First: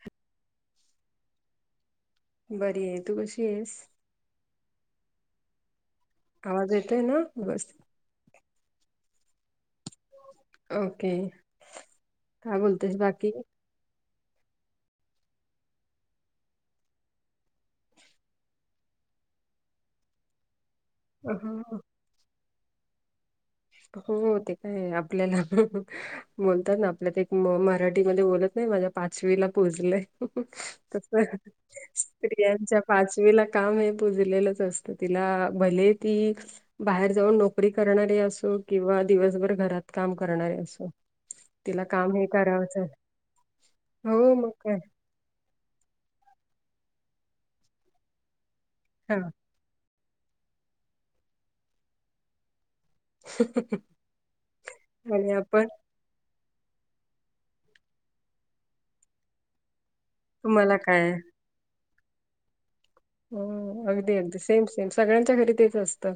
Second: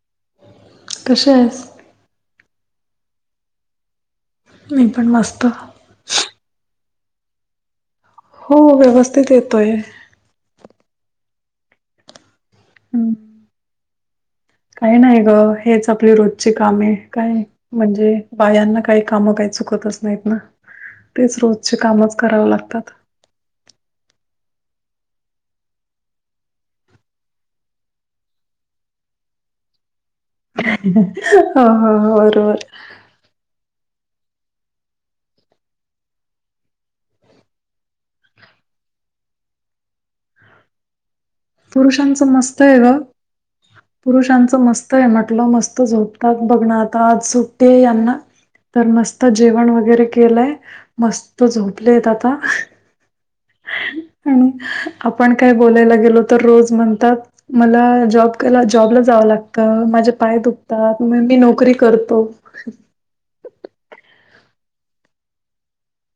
ह तसेच बरी आहे तू कशी आहेस. मी पण मस्त. आवाज येतय ना व्यवस् हो व्यवस्थित येतोय. ओके काय बोलतेस हं. बाकी काही नाही ग हेच आपली रोजची काम आहे काय? म्हणजे बायांना काही कामं काही चुकतच नाहीत ना. हा तेच रोजचे कामच करावें लागतात. हो ते काय आपल्याला बोलतात ना आपल्यात एक मराठीमध्ये बोलत नाही माझ्या पाचवीला पोजलंय. तस हो हो हो बरोबर. स्त्रियांच्या पाचवीला काम हेजलेलं असत तिला भले ती बाहेर जाऊन नोकरी करणारी अस. असो किंवा दिवसभर घरात काम करणारे असो. तिला काम पुरुषांच हे मस्त करावंच आहे ग हो मग पुरुषांचं काय मस्त आहे म्हटलं मस्तच होत. तग बघण आता आज सुट्टते यांना तर हा मस्त जेवण वगैरे केलंय. मस्त झोपले आहेत आता आणि आपण काय बोलायला गेलो. रोज म्हणतात मला ज जला जावं लागत मा. पाय तुम्हाला दुखतात काय म मी नोकरी करतो. हो अगदी अगदी सेम सेम सगळ्यांच्या घरी तेच असतं.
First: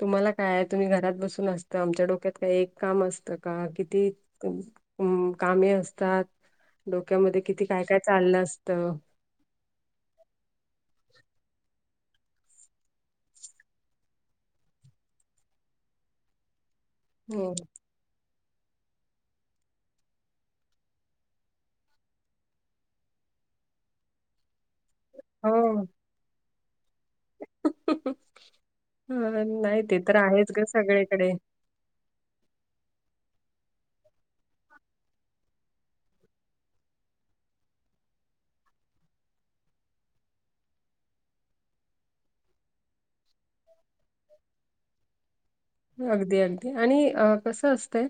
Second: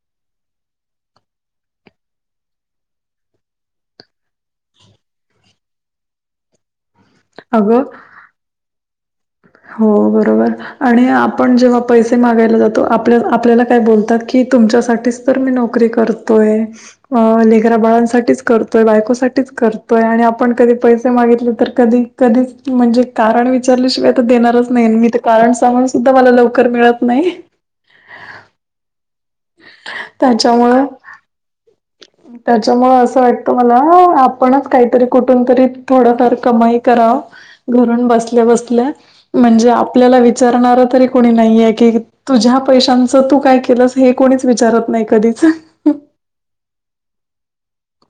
तुम्हाला काय तुम्ही घरात बसून असतं आमच्या डोक्यात काही एक काम असतं का किती कामे असतात डोक्यामध्ये किती काय अगं काय चाललं असतं हो बरोबर आणि आपण जेव्हा पैसे मागायला जातो आपल्या आपल्याला काय बोलतात की तुमच्यासाठीच मी नोकरी करतोय हो लेसाठी करतोय बायकोसाठीठीच करतोय आणि आपण कधी पैसे मागितले तर कधी कधीच म्हणजे कारण विचारल्याशिवायता देणारच नाही मी ते कारण हो सामान सुद्धा मला लवकर मिळत नाही हा नाही ते तर आहेच ग सगळीकडे त्याच्यामुं असं वाटतं मला आपणच काहीतरी कुठून तरी थोडंफार कमाई कराव घरून बसल्या बसल्या म्हणजे आपल्याला विचारणार तरी कोणी नाहीये की तुझ्या पैशांचं तू काय केलं हे कोणीच विचारत नाही कधीच अगदी अगदी आणि कसं असतंय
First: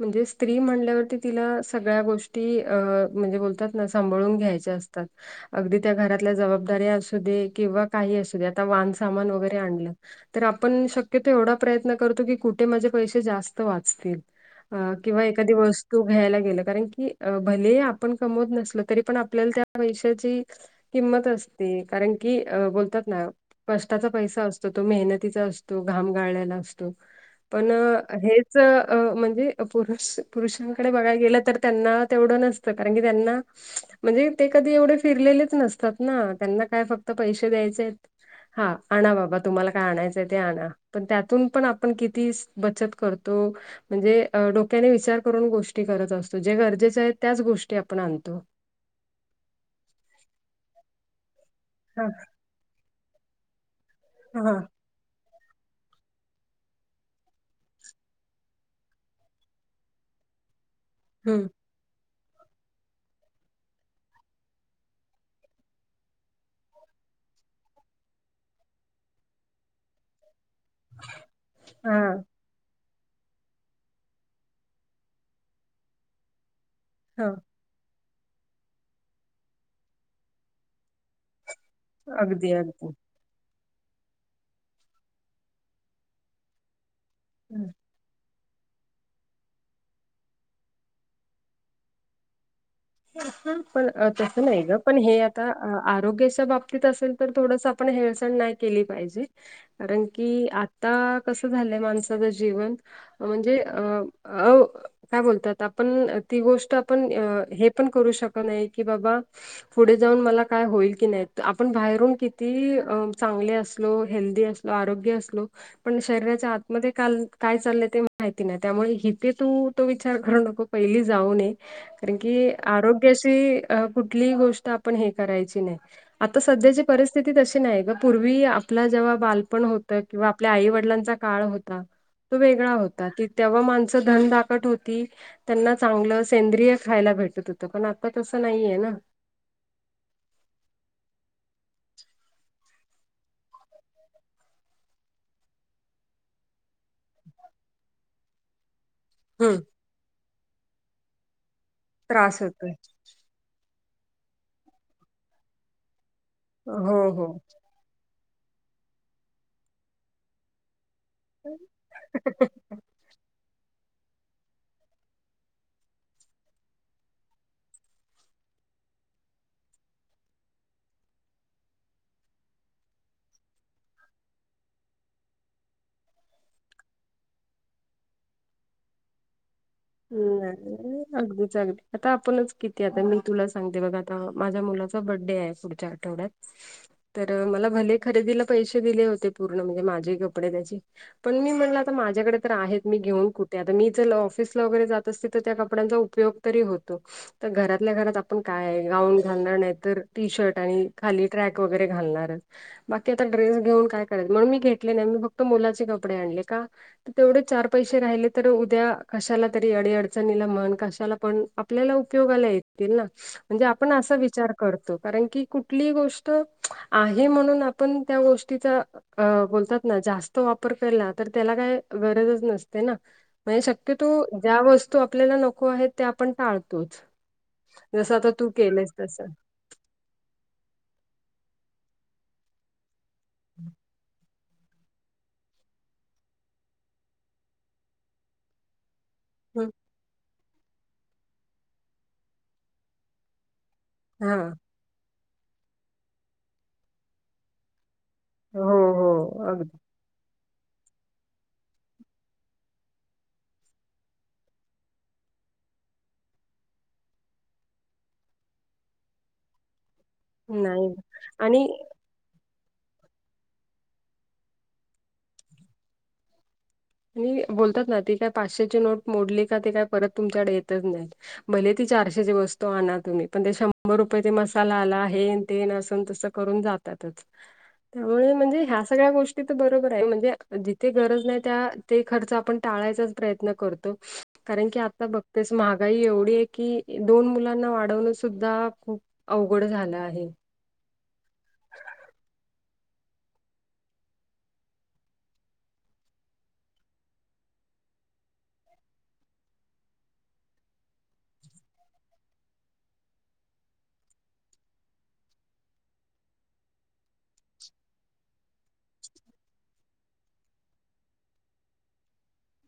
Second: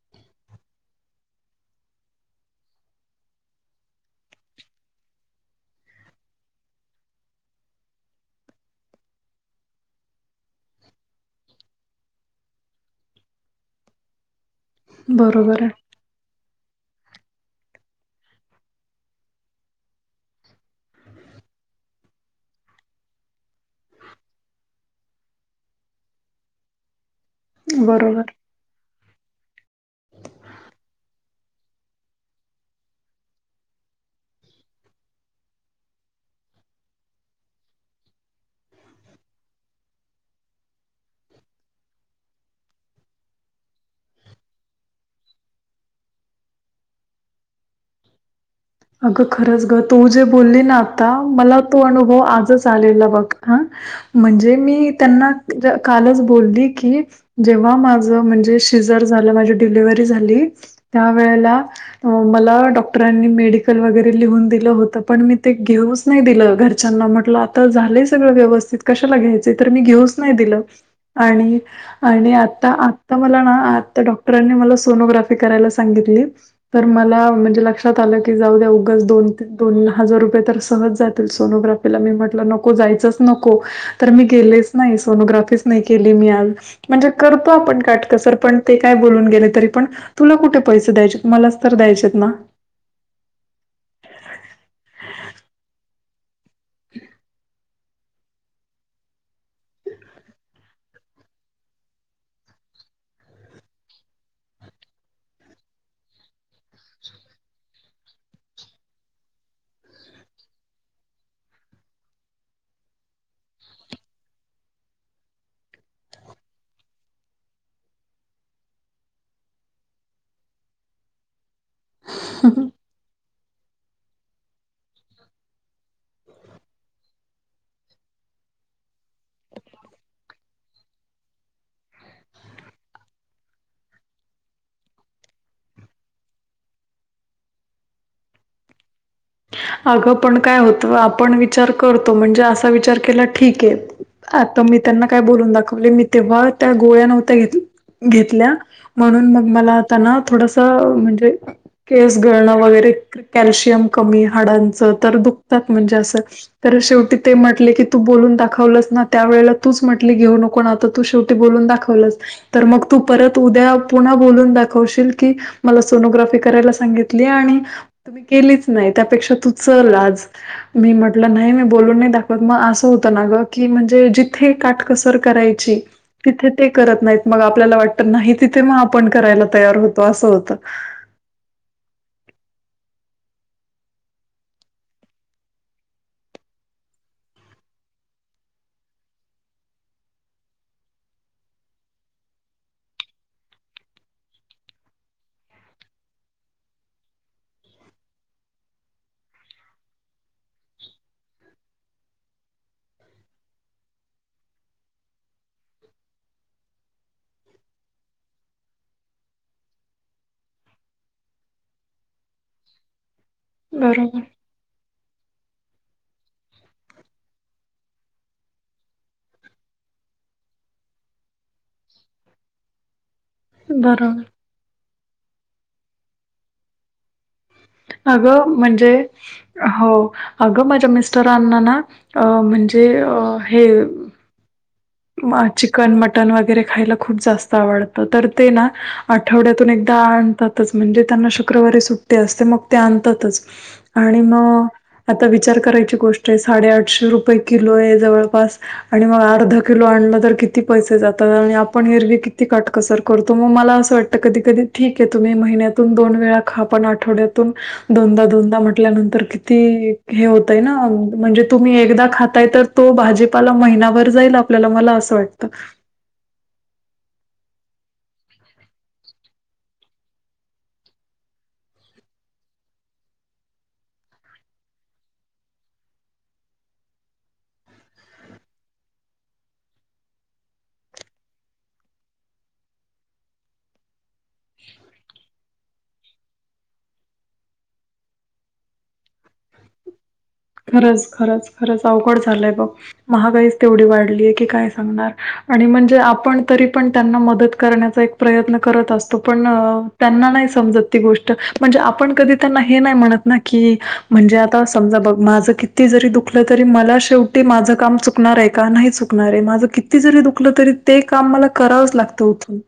म्हणजे स्त्री म्हणल्यावरती तिला सगळ्या गोष्टी म्हणजे बोलतात सांभाळून घ्यायचे असतात अगदी त्या घरातल्या जबाबदारी्या असू दे किंवा काही असू दे आता वान सामान वगैरे आणलं तर आपण शक्यतो एवढा प्रयतो की कुठे माझे पै जास्त वाचतील किंवा एखादी बरोबर आहे तो घ्यायला गेला कारण की भले आपण कमवत नसल तरी पण आपल्याला त्या पैशाची किंमत असते कारण की अ बोलतात ना कष्टाचा पैसा असतो तो मेहनतीचा असतो घाम गाळल्याला पण बरोबर म्हणजे पुरुष पुरुषांकडे बघाला गेलं तर त्यांना तेवढं नसतं कारण की त्यांना म्हणजे ते कधी एवढे फिरलेलेच नसतात ना त्यांना काय फक्त पैसे द्यायचे आहेत हा आणा बाबा तुम्हाला काय आणायचंय ते आणा पण त्यात तून पण आपण किती बचत करतो म्हणजे डोक्याने विचार करून गोष्टी करत असतो जे गरजेचे आहेत त्याच गोष्टी आपण आणतो अगं खरंच ग तू जे बोलली ना आता मला तो हा अनुभव आजच हा म्हणजे मी त्यांना कालच बोलली की, जेव्हा माझ म्हणजे शिजर झालं माझी डिलिव्हरी झाली त्या हम्म वेळेला मला डॉक्टरांनी मेड वगैरे लिहून दिलं होत. पण मी ते घेऊच नाही दिलं. घरच्यांना म्हटलं आता झालंय सगळं व्यवस्थित कशला घ्याय तर मी घेऊच नाही दिलं आणि हा आणि आता आता मला ना आता डॉक्टरांनी मला सोनोग्राफी करायला सांगितली तर हा मला म्हणजे लक्ष आलं की जाऊ द्या उग दोन दोन हजार रुपये तर सहज जातील सोनोग्राफ्ट पला मी म्हटलं अगदी नको अगदी जायचच नको तर मी गेलेच नाही सोनोग्राफीच नाही केली मी आज म्हणजे करतो आपण काटकसर पण ते काय बोलून गेले तरी पण तुला कुठे पैसे द्यायचेत मलाच तर द्यायचेत ना. पण तसं नाही ग पण हे आता आरोग्याच्या बाबतीत असेल तर थोडस आपण हेळसण नाही केली पाहिजे कारण की आता कसं झालंय माणसाचं जीवन म्हणजे अं अं काय बोलतात आपण ती गोष्ट आपण हे पण करू शक नाही की बाबा पुढे जाऊन मला काय होईल की नाही आपण बाहेरून किती चांगले असलो हेल्दी असलो आरोग्य असलो पण शरीराच्या आतमध्ये का काय चाललंय ते माहिती नाही त्यामुळे इथे तू तो विचार करू नको पहिली जाऊन ये कारण की, आरोग्याशी कुठलीही गोष्ट आपण हे करायची नाही. आता सध्याची परिस्थिती तशी नाही ग पूर्वी आपला जेव्हा बालपण होतं. किंवा आपल्या आई वडिलांचा काळ होता. तो वेगळा होता तेव्हा माणसं धन दाकट होती. त्यांना चांगलं सेंद्रिय खायला भेटत होतं पण आता तस नाहीये ना अगं पण काय होतं आपण विचार करतो म्हणजे असा विचार केला ठीक आहे. आता मी त्यांना काय बोलून दाखवले मी तेव्हा त्या गोळ्या नव्हत्या घेत घेतल्या. म्हणून मग हम्म मला आता ना थोडासा म्हणजे केस त्रास गळणं होतोय. वगैरे कॅल्शियम कमी हाडांचं तर दुखतात म्हणजे अस तरी ते हो हो. शेवटी म्हटले की, तू बोलून दाखवलस ना त्या वळेला तूच म्हटली घेऊ नको आता तू शेवटी बोलून दाखवलस तर मग तू परत उद्या पुन्हा बोलून दाखवशील की, मला सोनोग्राफी करायला सांगितली. आणि तुम्ही केलीच नाही. त्यापेक्षा तू चल आज मी म्हटलं नाही मी बोलून नाही दाखवत मग असं होतं ना ग की म्हणजे जिथे का कसर करायची तिथे ते करत नाहीत. मग आपल्याला वाटत नाही तिथे मग आपण करायला तयार होतो. असं होतं. हम् अगदीच अगदी आता आपणच किती आता मी तुला सांगते बघा आता माझ्या मुलाचा बड्डे आहे पुढच्या ोड तर मला भले खरेदीला पैसे दिले होते पूर्ण म्हणजे माझे कपडे त्याची पण मी म्हणलं आता माझ्याकडे तर आहेत मी घेऊन कुठे आता मीच लव ट्रिपला वगैरे जात असते. तर त्या कपड्यांचा उपयोग तरी होतो. तर घरातल्या घरात आपण काय आहे गाऊन घालणार नाही तर टी शर्ट आणि खाली ट्रॅक वगैरे घालणारच बाकी आता ड्रेस घेऊन काय करायचे, म्हणून मी घेतले नाही. मी फक्त मुलाचे कपडे आणले. का? तर तेवढे चार पैसे राहिले तर उद्या कशाला तरी अडी अडचणीला म्हण कशाला पण आपल्याला उपयोगाला येतील ना. म्हणजे आपण असं बरोबर विचार करतो. कारण की कुठली गोष्ट आहे म्हणून आपण त्या गोष्टीचा बोलतात ना जास्त वापर केला. तर त्याला काय गरजच नसते ना. क तो बरोबर ज्या वस्तू आपल्याला नको आहे त्या आपण टाळतोच जसं आता तू अगं केलंस म्हणजे तसं हो अगं माझ्या मिस्टरांना ना अ म्हणजे हे चिकन मटन वगैरे खायला खूप जास्त आवडतं तर ते ना हं. आठवड्यातून एकदा आणतातच म्हणजे त्यांना शुक्रवारी सुट्टी असते मग ते आणतातच आणि हा मग आता विचार करायची गोष्ट आहे साडेआठशे रुपये किलो आहे जवळ हो हो मग अर्ध अगदी लं तर किती पैसे जातात आणि आपण हेरवी किती काटकसर करतो मग मला असं वाटतं कधी कधी ठीक आहे तुम्ही महिन्यातून दोन वेळा खा पण आठवड्यातून दोनदा दोनदा म्हटल्यानंतर किती हे होतय ना नाही म्हणजे आणि तुम्ही एकदा खाताय तर तो भाजीपाला महिनाभर जाय लागतो आपल्याला मला असं वाटतं आणि बोलतात ना ती काय पाचशेची नोट मोडली का ते काय परत तुमच्याकडे येतच नाही मले ती चारशेची वस्तू आणा तुम्ही पण शंभर रुपये ते मसाला आला आहे ते तस करून जातातच त्यामुळे म्हणजे ह्या सगळ्या गोष्टी तर बरोबर आहे म्हणजे जिथे गरज नाही त्या ते खर्च आपण टाळायचाच प्रयत्न करतो कारण की आता बघतेस महागाई एवढी आहे की दोन मुलांना वाढवण सुद्धा खूप अवघड झालं आहे खरंच खरंच खरंच अवघड झालंय बघ महागाईच तेवढी वाढलीय की काय सांगणार आणि म्हणजे आपण तरी पण त्यांना मदत करण्याचा एक प्रयत्न करत असतो पण त्यांना नाही समजत ती गोष्ट म्हणजे आपण कधी त्यांना हे नाही म्हणत ना की म्हणजे आता समजा बघ माझ किती जरी दुखलं तरी मला शेवटी माझं काम चुकणार आहे का नाही चुकणार आहे माझ किती जरी दुखलं तरी ते काम मला करावंच लागतं उथून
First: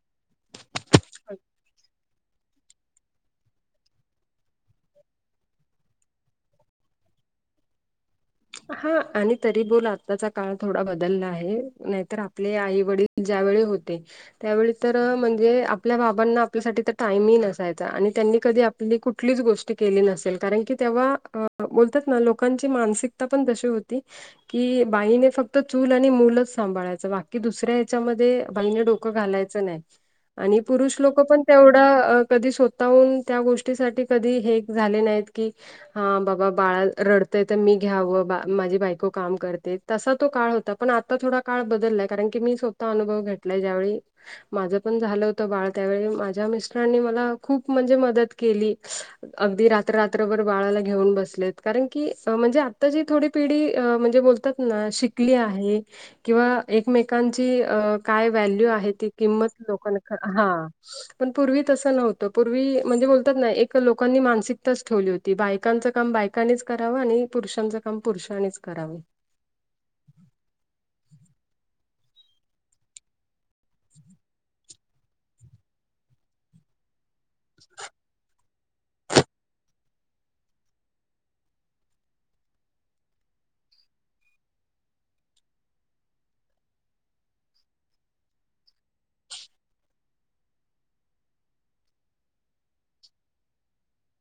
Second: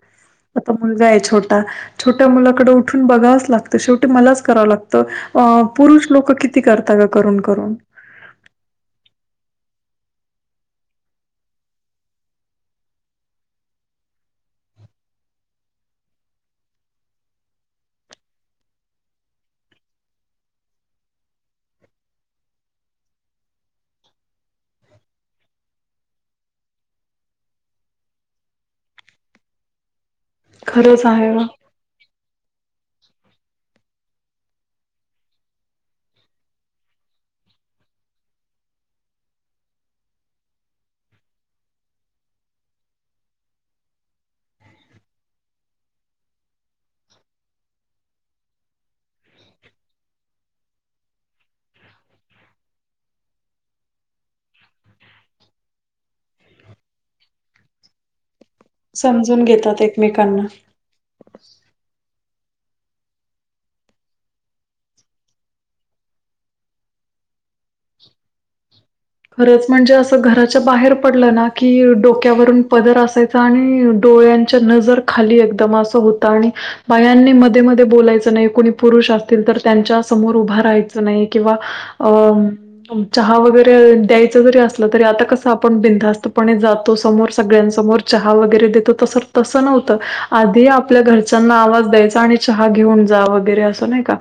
आता मुलगा आहे छोटा छोटा त्या मुलाकड उठून बघावंच लागतं शेवटी मलाच कराव लागतं पुरुष लोक किती करतात ग करून करून. हा आणि तरी बोल आताचा काळ थोडा बदलला आहे नाहीतर आपले आई वडील ज्यावेळी होते. त्यावेळी तर म्हणजे आपल्या बाबांना आपल्यासाठी तर टाईम नसायचा आणि त्यांनी कधी आपली कुठलीच गोष्ट केली नसेल कारण की तेव्हा बोलतात ना लोकांची मानसिक ता पण तशी होती. की बाईने फक्त चूल आणि मूलच सांभाळायच बाकी दुसऱ्या ह्याच्यामध्ये बाईने डोक घालायचं नाही आणि पुरुष खरंच लोकं आहे पण ग तेवढे कधी स्वतःहून त्या गोष्टीसाठी कधी हे झाले नाहीत की हा बाबा बाळा रडतय तर मी घ्यावं बा माझी बायको काम करते तसा तो काळ होता पण आता थोडा काळ बदललाय कारण की मी स्वतः अनुभव घेतलाय ज्यावेळी माझं पण झालं होत बाळ त्यावेळी माझ्या मिस्टरांनी मला खूप म्हणजे मदत केली अगदी रात्र रात्रभर बाळाला घेऊन बसलेत कारण की म्हणजे आता जी थोडी पिढी म्हणजे बोलतात ना शिकली आहे. किंवा एकमेकांची काय व्हॅल्यू आहे ती समजून किंमत घेतात लोकांना एकमेकांना हा पण पूर्वी तसं नव्हतं पूर्वी म्हणजे बोलतात ना एक लोकांनी मानसिकताच ठेवली होती. ती बायकांचं काम बायकांनीच करावं आणि पुरुषांचं काम पुरुषांनीच करावे. खरंच म्हणजे असं घराच्या बाहेर पडलं ना की डोक्यावरून पदर असायच. आणि डोळ्यांच्या नजर खाली एकदम असं होतं आणि बायांनी मध्ये मध्ये बोलायचं नाही कोणी पुरुष असतील तर त्यांच्या समोर उभ राहायच नाही किंवा चहा वगरे द्यायच जरी असलं तरी आ कस आपण बिधास्तपणे जातो समोर सगळ्यांसमोर चहा वगैरे देतो त तस नव्हत आधी आपल्या घरच्यांना आवाज द्यायचा आणि चहा घेऊन जा वगैरे असं नाही का.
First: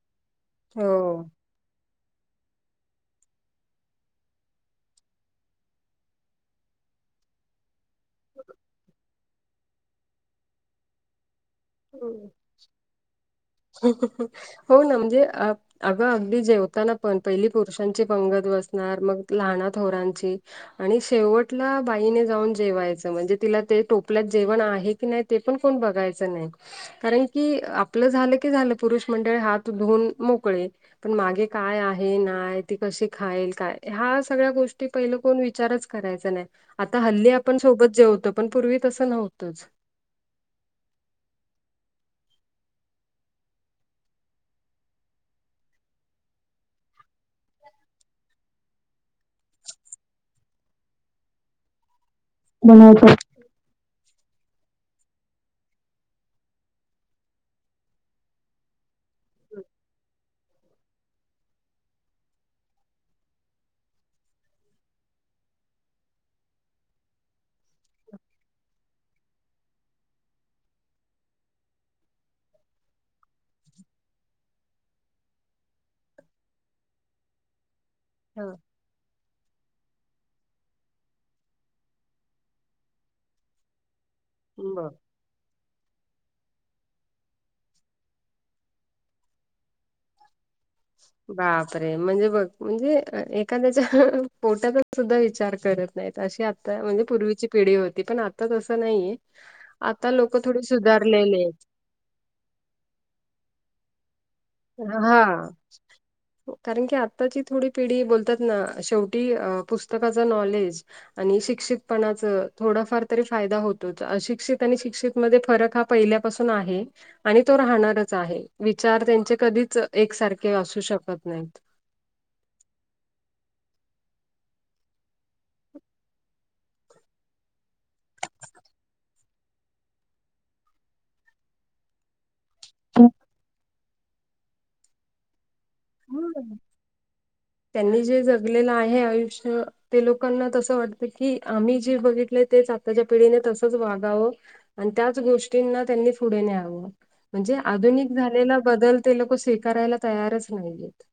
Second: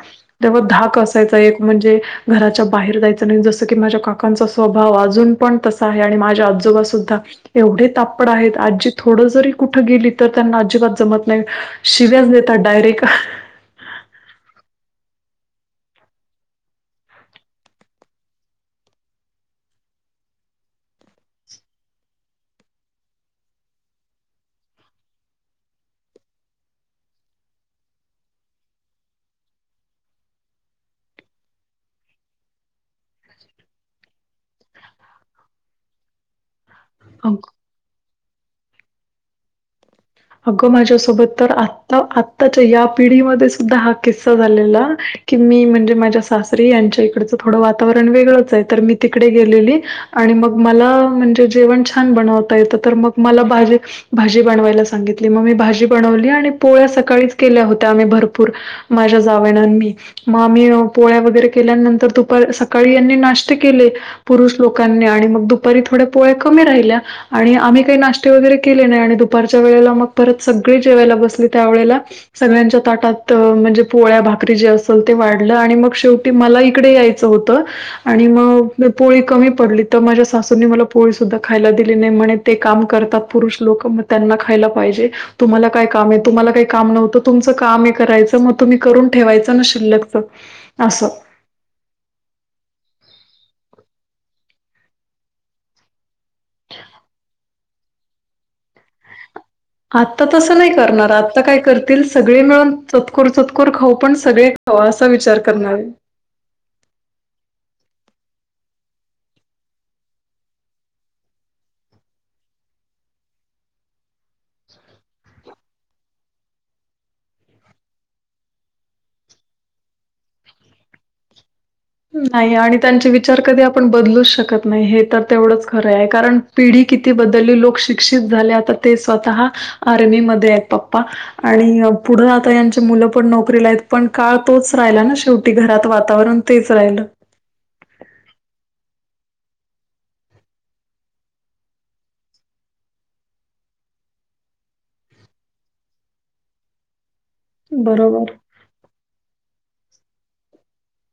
तेव्हा धाक असायचा. एक म्हणजे, घराच्या बाहेर जायचं नाही. जसं की माझ्या काका, लोकां स्वभाव अजून पण तसा आहे. आणि माझ्या आजोबा सुद्धा एवढे तापड आहेत. आजी थोडं जरी कुठं गेली, तर त्यांना अजिबात जमत नाही. हो. शिव्याच देतात डायरेक्ट. हो ना म्हणजे अ अगं अगदी जेवताना पण पहिली पुरुषांची पंगत बसणार, मग लहाना थोरांची. आणि शेवटला बाईने जाऊन जेवायचं, म्हणजे तिला ते टोपल्यात जेवण आहे की नाही. ते पण कोण बघायचं नाही. कारण की आपलं झालं. झालं पुरुष मंडळी हात धुन मोकळे. पण मागे काय आहे नाय, ती कशी खाईल काय, हा सगळ्या गोष्टी पहिलं कोण विचारच करायचा नाही. आता हल्ली आपण सोबत जेवतो पण पूर्वी तसं नव्हतंच. अगं माझ्यासोबत तर आता आत्ताच्या या पिढीमध्ये सुद्धा हा किस्सा झालेला. की मी म्हणजे माझ्या सासरी यांच्या इकडंच थोडं वातावरण वेगळच आहे. तर मी तिकडे गेलेली. आणि मग मला म्हणजे जेवण छान बनवता येतं. तर मग बनवतात मला भाजी भाजी बनवायला, सांगितली मग मी भाजी बनवली. आणि पोळ्या सकाळीच केल्या होत्या आम्ही भरपूर. माझ्या जावेने अन् मी. मग आम्ही पोळ्या वगैरे केल्यानंतर दुपारी सकाळी यांनी नाष्टे केले. पुरुष लोकांनी आणि मग दुपारी थोड्या पोळ्या कमी राहिल्या. आणि आम्ही काही नाश्ते वगैरे केले नाही. आणि दुपार. वेळेला मग परत सगळी जेवायला बसली. त्यावेेळेला, सगळ्यांच्या ताटात म्हणजे पोळ्या भाकरी जे असेल ते वाढलं. आणि मग शेव ते मला इकडे यायचं होतं. आणि हा मग पोळी कमी पडली, तर माझ्या सासूंनी मला पोळी सुद्धा खायला दिली नाही. म्हणे ते काम करतात पुरुष लोक म त्यांना खायला बर पाहिजे. तुम्हाला काय काम आहे. तुम्हाला काही काम नव्हतं, तुमचं काम आहे करायचं मग तुम्ही करून ठेवायचं न शिल्लकच. अस. बापरे म्हणजे बघ म्हणजे एखाद्याच्या पोट्याचा सुद्धा विचार करत. नाही अशी आता म्हणजे पूर्वीची पिढी होती पण आता तसं नाहीये. आता आत्ता लोक तसं थोडे नाही करणार. आत्ता सुधारलेले काय आहेत करतील, सगळे मिळून चतकूर, चतकूर खाऊ. पण सगळे. हो असा विचार हा. करणार. कारण की, आत्ताची थोडी पिढी बोलतात ना. शेवटी अ पुस्तकाचा नॉलेज. आणि शिक्षितपणाच थोडाफार तरी फायदा होतोच. अशिक्षित आणि शिक्षित मध्ये फरक हा पहिल्यापासून आहे. आणि तो राहणारच आहे. विचार त्यांचे कधीच एकसारखे असू शकत नाहीत. नाही आणि त्यांचे विचार कधी आपण बदलूच शकत नाही. हे तर तेवढंच खरं आहे. कारण, पिढी किती बदली. लोक शिक्षित झाले. आता ते स्वतः आर्मीमध्ये आहेत पप्पा. आणि पुढे आता यांचे मुलं पण नोकरीला आहेत. पण काळ तोच राहिला, ना शेवटी घरात वातावरण. [inaudible] त्यांनी जे जगलेलं आहे आयुष्य. ते लोकांना तसं वाटतं की आम्ही जे बघितलं तेच आताच्या पिढीने तसंच वागावं. आणि त्याच गोष्टींना त्यांनी पुढे न्यावं. म्हणजे आधुनिक बरोबर. झालेला बदल ते लोक तयारच नाहीय आहेत.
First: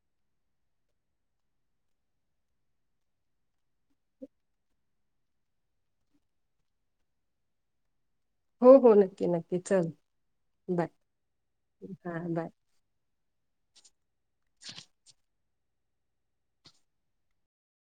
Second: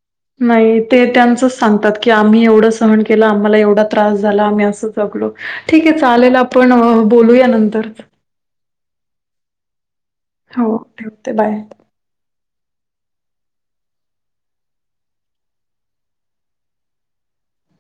नाही ते त्यांचच सांगतात की, आम्ही एवढं सहन केलं. आम्हाला एवढा त्रास झाला. आम्ही असं जगलो ठीक आहे चालेल. आपण अ बोलूया नंतर. हो हो नक्की नक्की चालेल. होे ठेवते बाय. हा बाय